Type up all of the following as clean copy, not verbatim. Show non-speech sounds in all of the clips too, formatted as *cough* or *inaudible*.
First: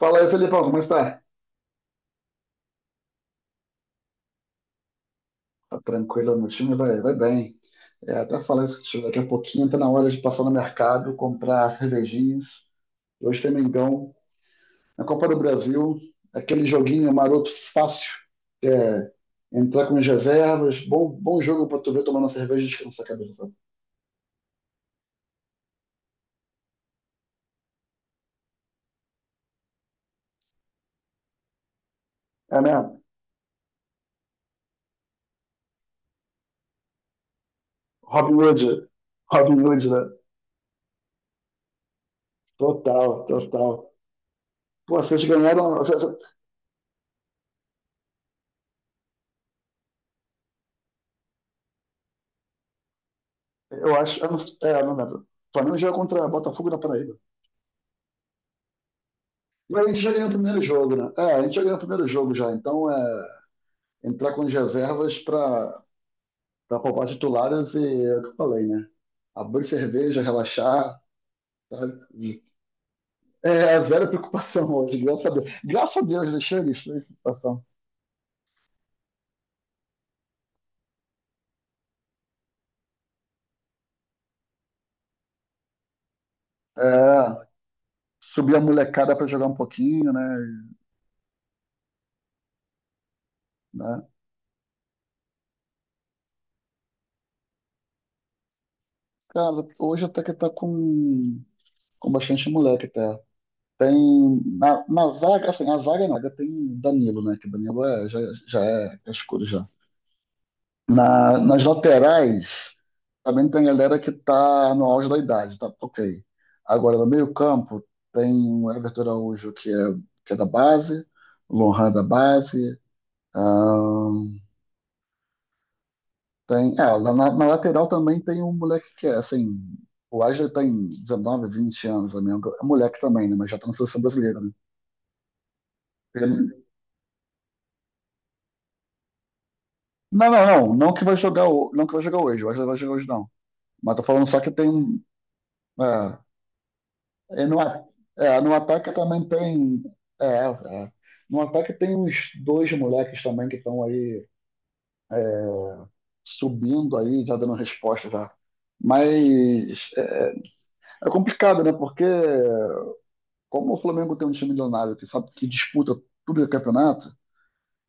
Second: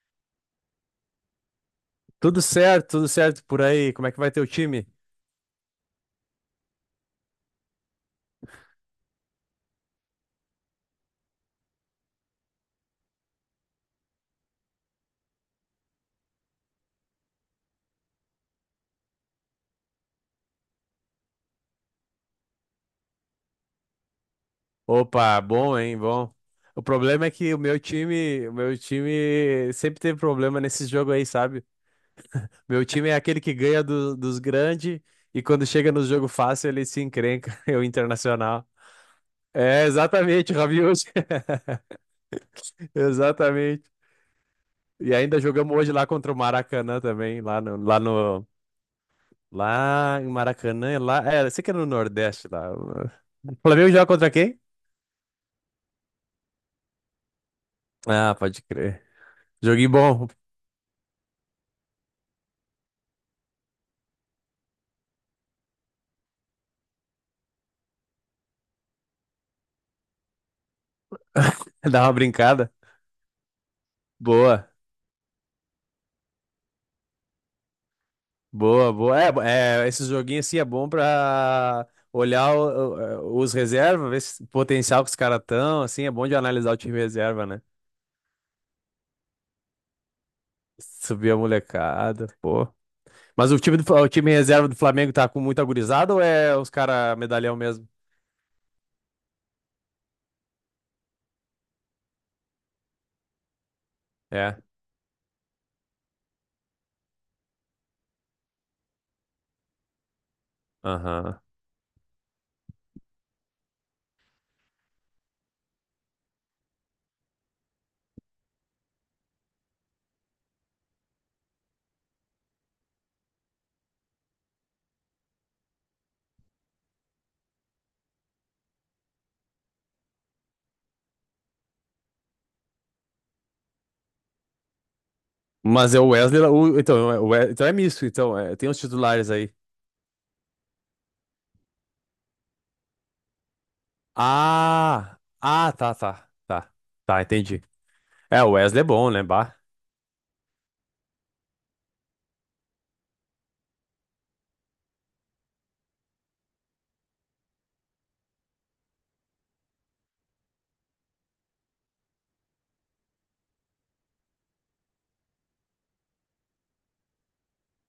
Fala aí, Felipão, como está? Tudo certo por aí. Como é que vai teu time? Tá tranquilo no time? Vai bem. Até falar isso contigo daqui a pouquinho, tá na hora de passar no mercado, comprar cervejinhas. Hoje tem Mengão. Na Copa do Brasil, aquele joguinho maroto fácil. Entrar com as reservas, bom jogo pra tu ver tomando uma cerveja e descansar a cabeça, sabe? Opa, bom, hein, bom. O problema é que o meu time sempre teve problema nesse jogo aí, sabe? É Meu mesmo? time é aquele que ganha dos grandes e quando chega no jogo fácil ele se encrenca, *laughs* é o Robin Internacional. Hood. Robin É, Hood, né? exatamente, o Rabiot. *laughs* Total, Exatamente. total. Pô, E vocês ainda jogamos ganharam. hoje lá contra o Maracanã também, lá no, lá no, lá em Maracanã, lá, é, eu sei que é no Nordeste lá. O Flamengo Eu joga acho. contra Eu não, quem? Não lembro. O Flamengo joga contra Botafogo na Paraíba. Ah, pode crer. Mas a Joguinho gente já bom, ganhou o primeiro jogo, né? É, a gente já ganhou o primeiro jogo já. Então é entrar com as reservas para poupar titulares e é o que eu falei, né? Abrir cerveja, relaxar, *laughs* sabe? dá uma brincada. É é zero Boa, preocupação hoje, graças a Deus. Graças a Deus, deixei eles sem preocupação. boa, boa. Esse joguinho assim é bom pra olhar os reservas, ver se- o potencial que os caras estão, assim, é bom de analisar o time É, reserva, né? subir a molecada para jogar um pouquinho, né? Subir a molecada, pô. Mas o time do, Né? O time reserva do Flamengo tá com muita gurizada ou é os caras medalhão mesmo? Cara, hoje até que tá com bastante moleque até. Tem É, na zaga, assim, a zaga não, tem Danilo, né? Que Danilo é, já, já é escuro já. Aham. Nas laterais também tem galera que está no auge da idade, tá ok. Agora, no meio-campo, tem o Everton Araújo, que é da base, o Lohan é da base. ahn, Tem, na, na lateral também tem um moleque que é assim. O Wesley tem 19, 20 anos, amigo. É moleque também, né? Mas já está na seleção brasileira, né? Mas é o Wesley, Ele- então, é o então é misto, então, é, tem os titulares aí. Não, não, não. Não que vai jogar, não que vai jogar hoje. O Wesley vai jogar hoje, não. Mas tô falando só que tem. Ah, ah, tá, É, tá, tá, tá, e entendi. É, É, o no Wesley é ataque bom, né, também bah? tem. É, é. No ataque tem uns dois moleques também que estão aí, é, subindo aí, já dando resposta já. Mas é, é complicado, né? Porque como o Flamengo tem um time milionário que sabe que disputa tudo o campeonato,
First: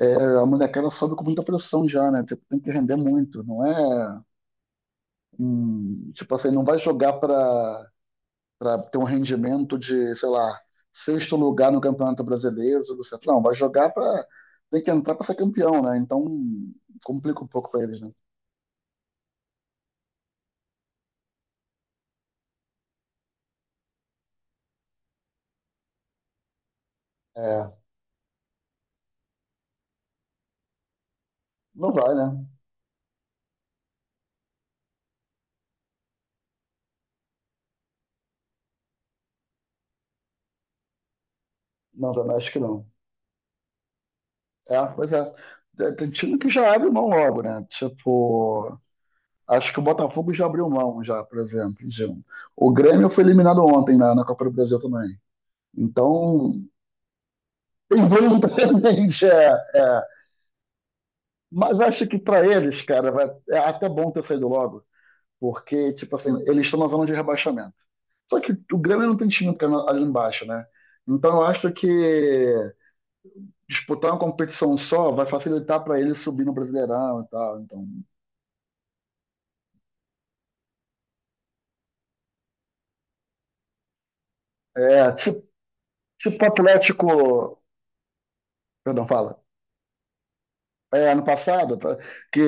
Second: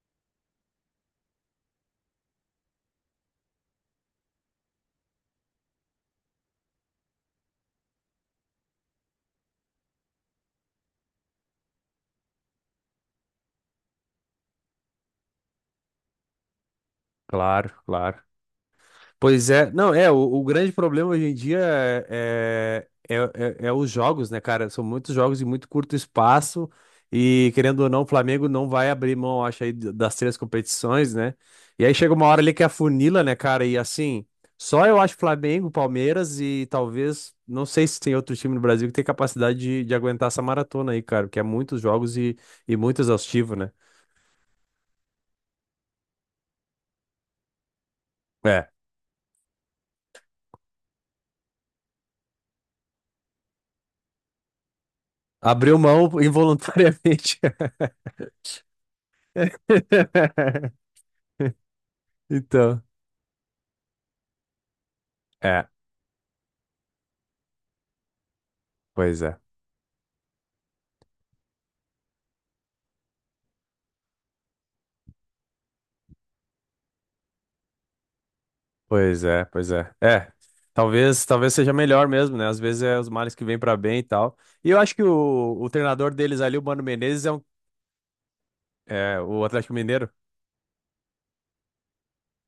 é, a molecada sobe com muita pressão já, né? Tipo, tem que render muito, não é? Tipo assim, não vai jogar para ter um rendimento de, sei lá, sexto lugar no Campeonato Brasileiro, tudo certo. Não, vai jogar para. Tem que entrar para ser campeão, né? Então complica um pouco Claro, para eles, né? claro. Pois é, não, é, o grande problema hoje em dia é, é, é, é os jogos, né, cara? São muitos jogos em muito curto espaço e, É, querendo ou não, o Flamengo não vai abrir mão, acho, aí das três competições, né? E não aí vai, chega uma hora né? ali que afunila, né, cara? E assim, só eu acho Flamengo, Palmeiras e talvez, não sei se tem outro time no Brasil que tem capacidade de aguentar essa maratona aí, cara, porque é muitos Não, jogos também acho que e não. muito exaustivo, né? É, pois é. Tem time que já abre mão logo, né? É, Tipo, acho que o Botafogo já abriu mão, já, por exemplo, de um. O Grêmio foi eliminado ontem na Copa do Brasil também. abriu mão Então, involuntariamente. *laughs* involuntariamente, *laughs* é, é. *laughs* Mas acho que para eles, Então. cara, vai, é até bom ter saído logo. É, Porque, tipo assim, eles estão na zona de rebaixamento. Só que o Grêmio não pois tem é. time ali embaixo, né? Então eu acho que disputar uma competição só vai facilitar para ele subir no Brasileirão e tal. Então, Pois é, pois é. É. Talvez, talvez seja melhor mesmo, né? Às vezes é os males que vêm pra bem e tal. E eu acho que é, tipo, o treinador deles tipo o ali, o Mano Menezes, é, um, Atlético, perdão, é fala. o Atlético Mineiro. É, ano passado, tá? Que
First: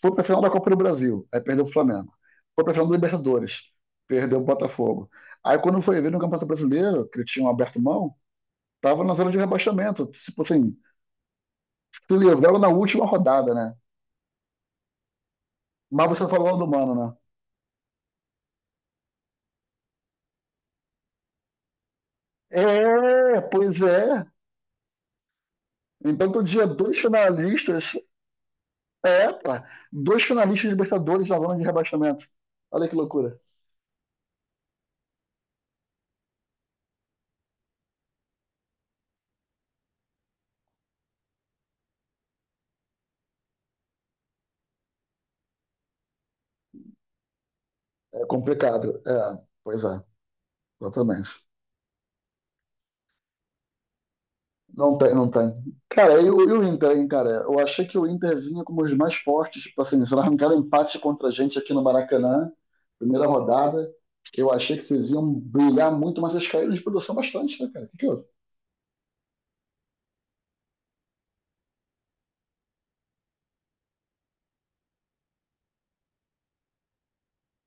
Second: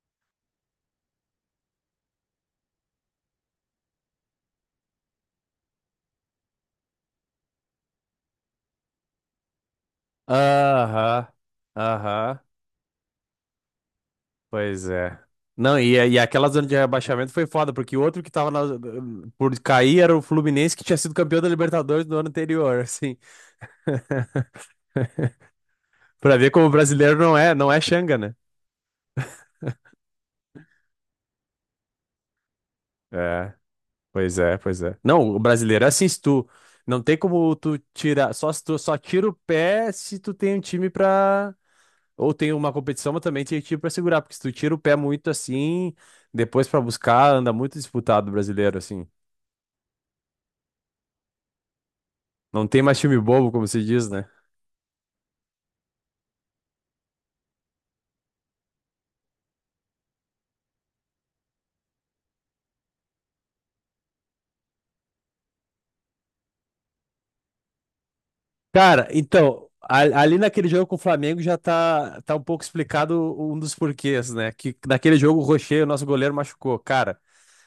foi pra final da Copa do Brasil, aí perdeu o Flamengo. Foi pra final da Libertadores, perdeu o Botafogo. Aí quando foi ver no Campeonato Brasileiro, que eles tinham aberto mão, tava na zona de rebaixamento. Tipo assim, Aham, se aham, livraram na última rodada, né? pois é. Não, Mas e você aquela falou do zona de Mano, né? rebaixamento foi foda, porque o outro que tava por cair era o Fluminense, que tinha sido campeão da Libertadores no ano anterior, assim. É, pois é. *laughs* Então, Pra todo ver como dia, o dois brasileiro não é, não é finalistas. Xanga, né? É, pá, dois finalistas de Libertadores na zona de rebaixamento. Olha que loucura. É, pois é, pois é. Não, o brasileiro é assim, se tu. Não tem como tu tirar. Só se tu só tira o pé se tu tem um time pra. Ou tem uma competição, mas também tem time pra segurar. Porque se tu tira o pé muito assim, depois pra buscar, anda muito É disputado o brasileiro, complicado. assim. É, pois é, exatamente. Não tem mais time bobo, como se diz, né? Não tem, não tem. Cara, e o Inter, hein, cara? Eu achei que o Inter vinha como os mais fortes, tipo assim, se não arrancaram empate contra a gente aqui no Maracanã, primeira rodada, eu achei que vocês iam brilhar muito, mas eles caíram de produção bastante, né, cara? O que que houve? Cara, então, ali naquele jogo com o Flamengo já tá, um pouco explicado um dos porquês, né? Que naquele jogo o Rocher, o nosso goleiro, machucou. Cara.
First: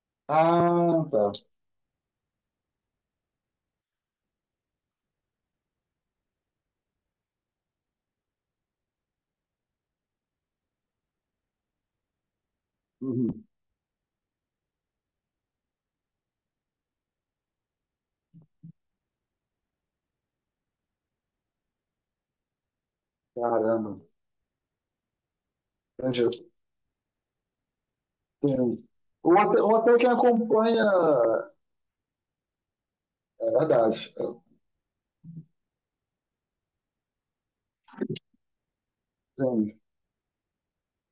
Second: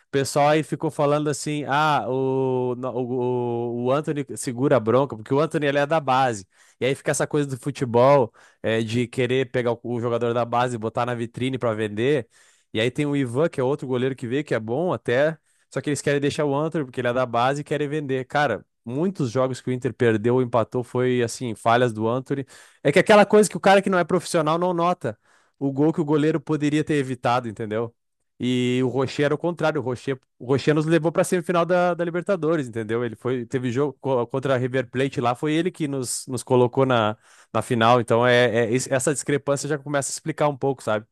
O pessoal aí ficou Ah, falando tá. assim: ah, o, o Anthony segura a bronca, porque o Anthony ele é da base. E aí fica essa coisa do futebol, é, de querer pegar o jogador da base e botar na vitrine pra vender. E aí tem o Uhum. Ivan, que é outro goleiro que veio, que é bom até. Só que eles querem deixar o Anthony, porque ele é da base e querem vender. Cara, muitos jogos que o Inter perdeu ou empatou foi assim, falhas do Anthony. É que aquela coisa que o cara que Caramba. não é profissional não nota o gol que o goleiro Entendi. poderia ter evitado, entendeu? E Sim. o Rocher era o Ou contrário, o até quem Rocher, o Rocher acompanha, nos levou para a semifinal da, da Libertadores, entendeu? Ele foi, é teve jogo verdade, contra a River Plate lá, foi ele que nos, nos colocou na, na final, então é, essa discrepância sim, já começa a explicar um pouco, sabe?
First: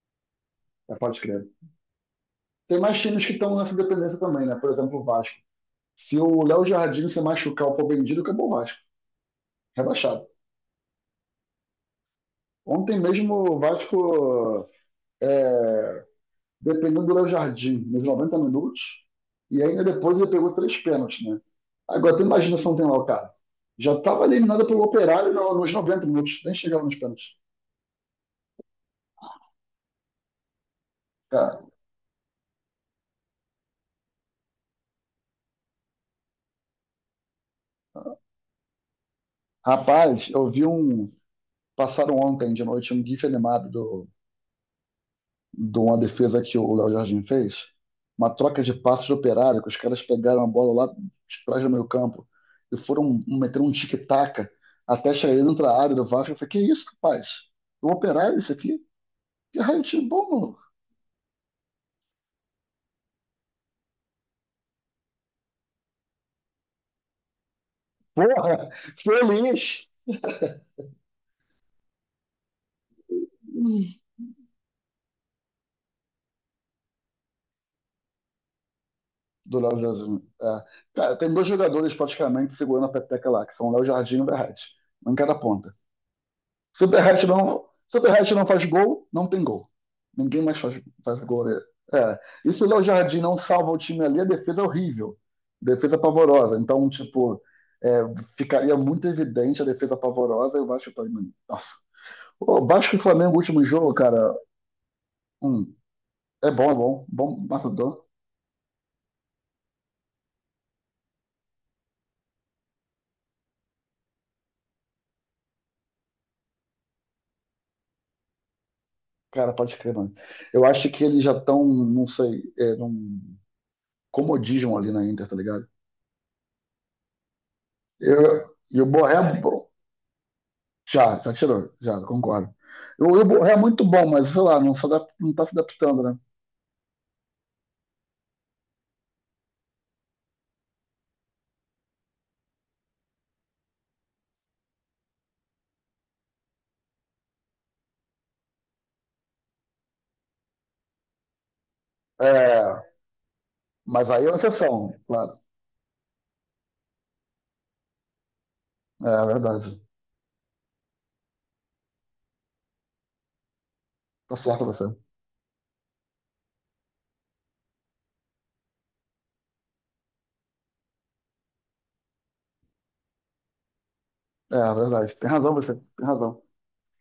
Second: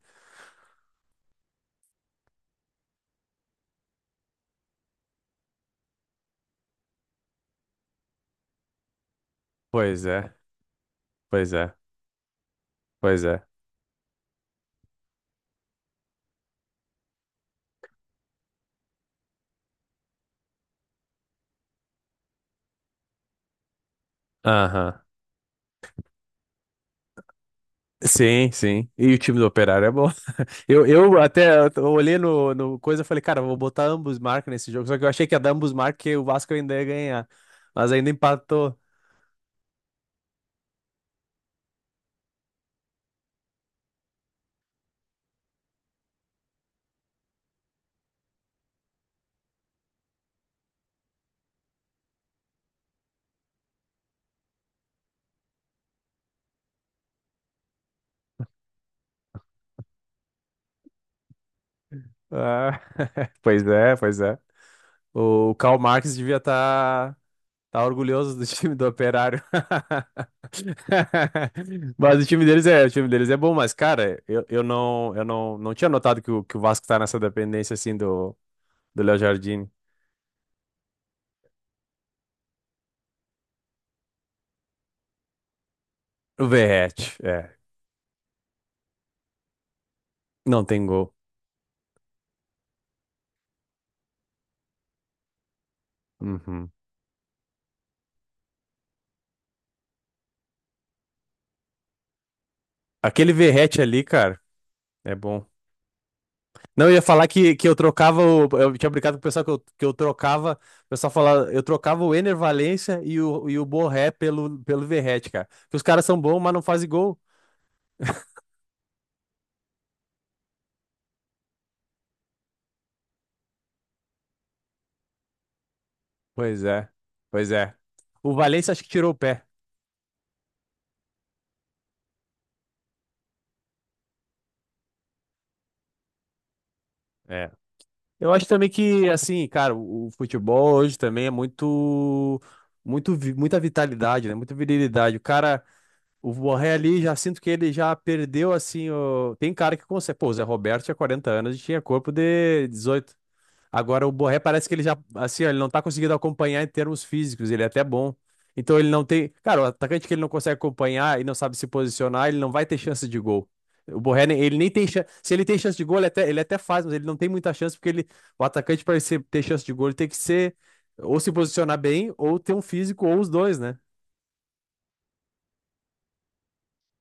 é, pode crer. Tem mais times que estão nessa dependência também, né? Por exemplo, o Vasco. Se o Léo Jardim se machucar ou for vendido, acabou o Vasco, Pois rebaixado. é, pois é, Ontem pois mesmo é. o Vasco, é, dependendo do Léo Jardim, nos 90 minutos, e ainda depois ele pegou três pênaltis, né? Agora, tu imagina se não tem lá o cara. Já estava eliminado pelo Aham. Operário nos 90 minutos, nem chegava nos pênaltis. Sim, sim. E o time do Operário é bom. *laughs* Eu até Cara, eu olhei no, no coisa e falei, cara, eu vou botar ambos marcas nesse jogo, só que eu achei que ia dar ambos marcas que o Vasco ainda ia ganhar, mas ainda empatou. rapaz, eu vi um, passaram ontem de noite um GIF animado do, de uma defesa que o Léo Jardim fez. Uma troca de passos de operário, que os caras pegaram a bola lá de trás do meio campo e foram meter um tic-tac até chegar dentro da área do Vasco. Eu falei, que isso, rapaz? O operário isso aqui? Que raio de bom, maluco. Ah, *laughs* pois é, pois é. O Karl Marx devia estar orgulhoso do Porra, time do Operário. feliz! *laughs* Mas o time deles é, o time deles é bom, mas cara, eu não, eu, não, não tinha notado que o Vasco tá nessa dependência assim do do Léo Do Jardim. Léo Jardim. É. Cara, tem dois jogadores praticamente segurando a peteca lá, que são o Léo Jardim e o Verratti. Um em cada ponta. O Verratti, é, Superhat não faz gol, não tem gol. Ninguém mais não tem gol. faz gol, né? É. E se o Léo Jardim não salva o time ali, a defesa é horrível. Defesa pavorosa. Uhum. Então, tipo, é, ficaria muito evidente a defesa pavorosa e o Vasco tá. Nossa. O Vasco e Aquele Flamengo, último Verratti jogo, ali, cara. cara, é bom. Hum, é bom, é Não, eu ia bom. falar Bom que eu matador. trocava o. Eu tinha brincado com o pessoal que eu trocava. O pessoal falava, eu trocava o Ener Valencia e o Borré pelo, pelo Verratti, cara. Porque os caras são bons, mas não fazem gol. Cara, pode crer, mano. Eu acho que eles já estão, não sei, é, num comodismo ali na Inter, tá ligado? Pois é, pois é. O Eu, Valencia e acho o que tirou o Borré, pé. já, já tirou, já, concordo. O Ibo é muito bom, mas sei lá, não, se adap- não tá se adaptando, né? É. Eu acho também que, assim, cara, o futebol hoje também é muito, muito, muita vitalidade, né? Muita virilidade. O cara, o Borré ali, já sinto que ele já perdeu, assim, o tem cara que consegue. Pô, o Zé Roberto tinha 40 anos e tinha corpo de É, 18. Agora mas o aí é uma Borré parece que ele exceção, já, claro. assim, ó, ele não tá conseguindo acompanhar em termos físicos, ele é até bom. Então ele não É tem, cara, o verdade. atacante que ele não consegue acompanhar e não sabe se posicionar, ele não vai ter chance de gol. O Borré, Tá ele certo nem você. tem chance, se ele tem chance de gol, ele até faz, mas ele não tem muita chance porque ele, o atacante para ter chance de gol, ele tem que ser ou se posicionar bem ou ter um físico ou os dois, né? É verdade. Tem razão você, tem razão.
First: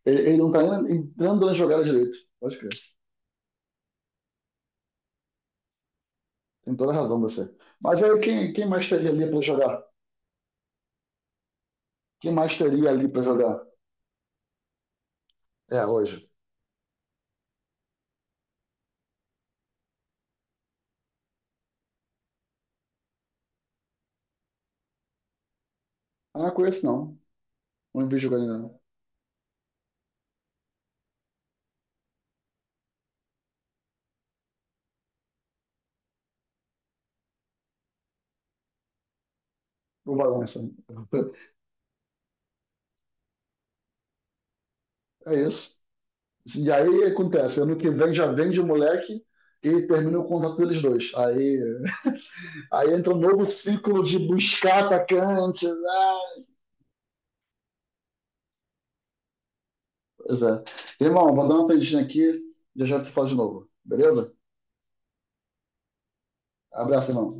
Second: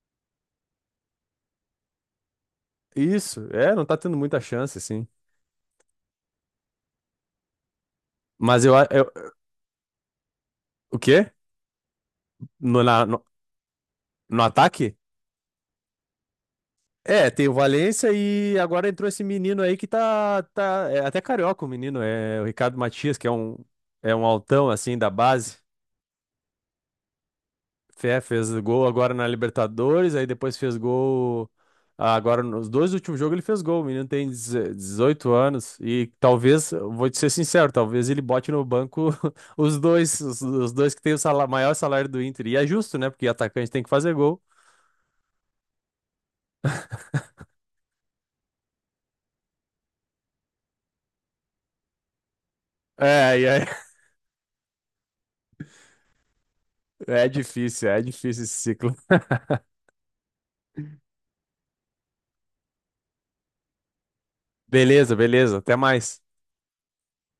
Ele não tá nem entrando na jogada direito. Pode crer. Isso, é, não tá tendo muita chance assim. Tem toda a razão você. Mas aí Mas quem eu, mais teria eu ali pra jogar? o quê? Quem mais No, teria ali pra no, jogar? no ataque? É, hoje. É, tem o Valência e agora entrou esse menino aí que tá, tá é até carioca o menino, é o Ricardo Matias, que é um altão assim da base. Ah, não conheço não. Não vi Fé, jogando fez ainda não. gol agora na Libertadores, aí depois fez gol. Ah, agora, nos dois últimos jogos ele fez gol. O menino tem 18 anos e talvez, vou te ser sincero, talvez ele bote no banco *laughs* O Valência. os dois que tem o *laughs* maior salário do Inter. E é justo, né? Porque atacante tem que fazer gol. É isso. E aí acontece, ano que vem já vende o moleque e termina o contrato deles dois. Aí, aí entra um É, novo e é, *laughs* ciclo de buscar atacantes. Ah. É difícil esse ciclo. Pois é. Irmão, vou dar uma tendinha aqui, já já te falo de novo, beleza? Beleza, beleza. Até mais. Abraço, irmão.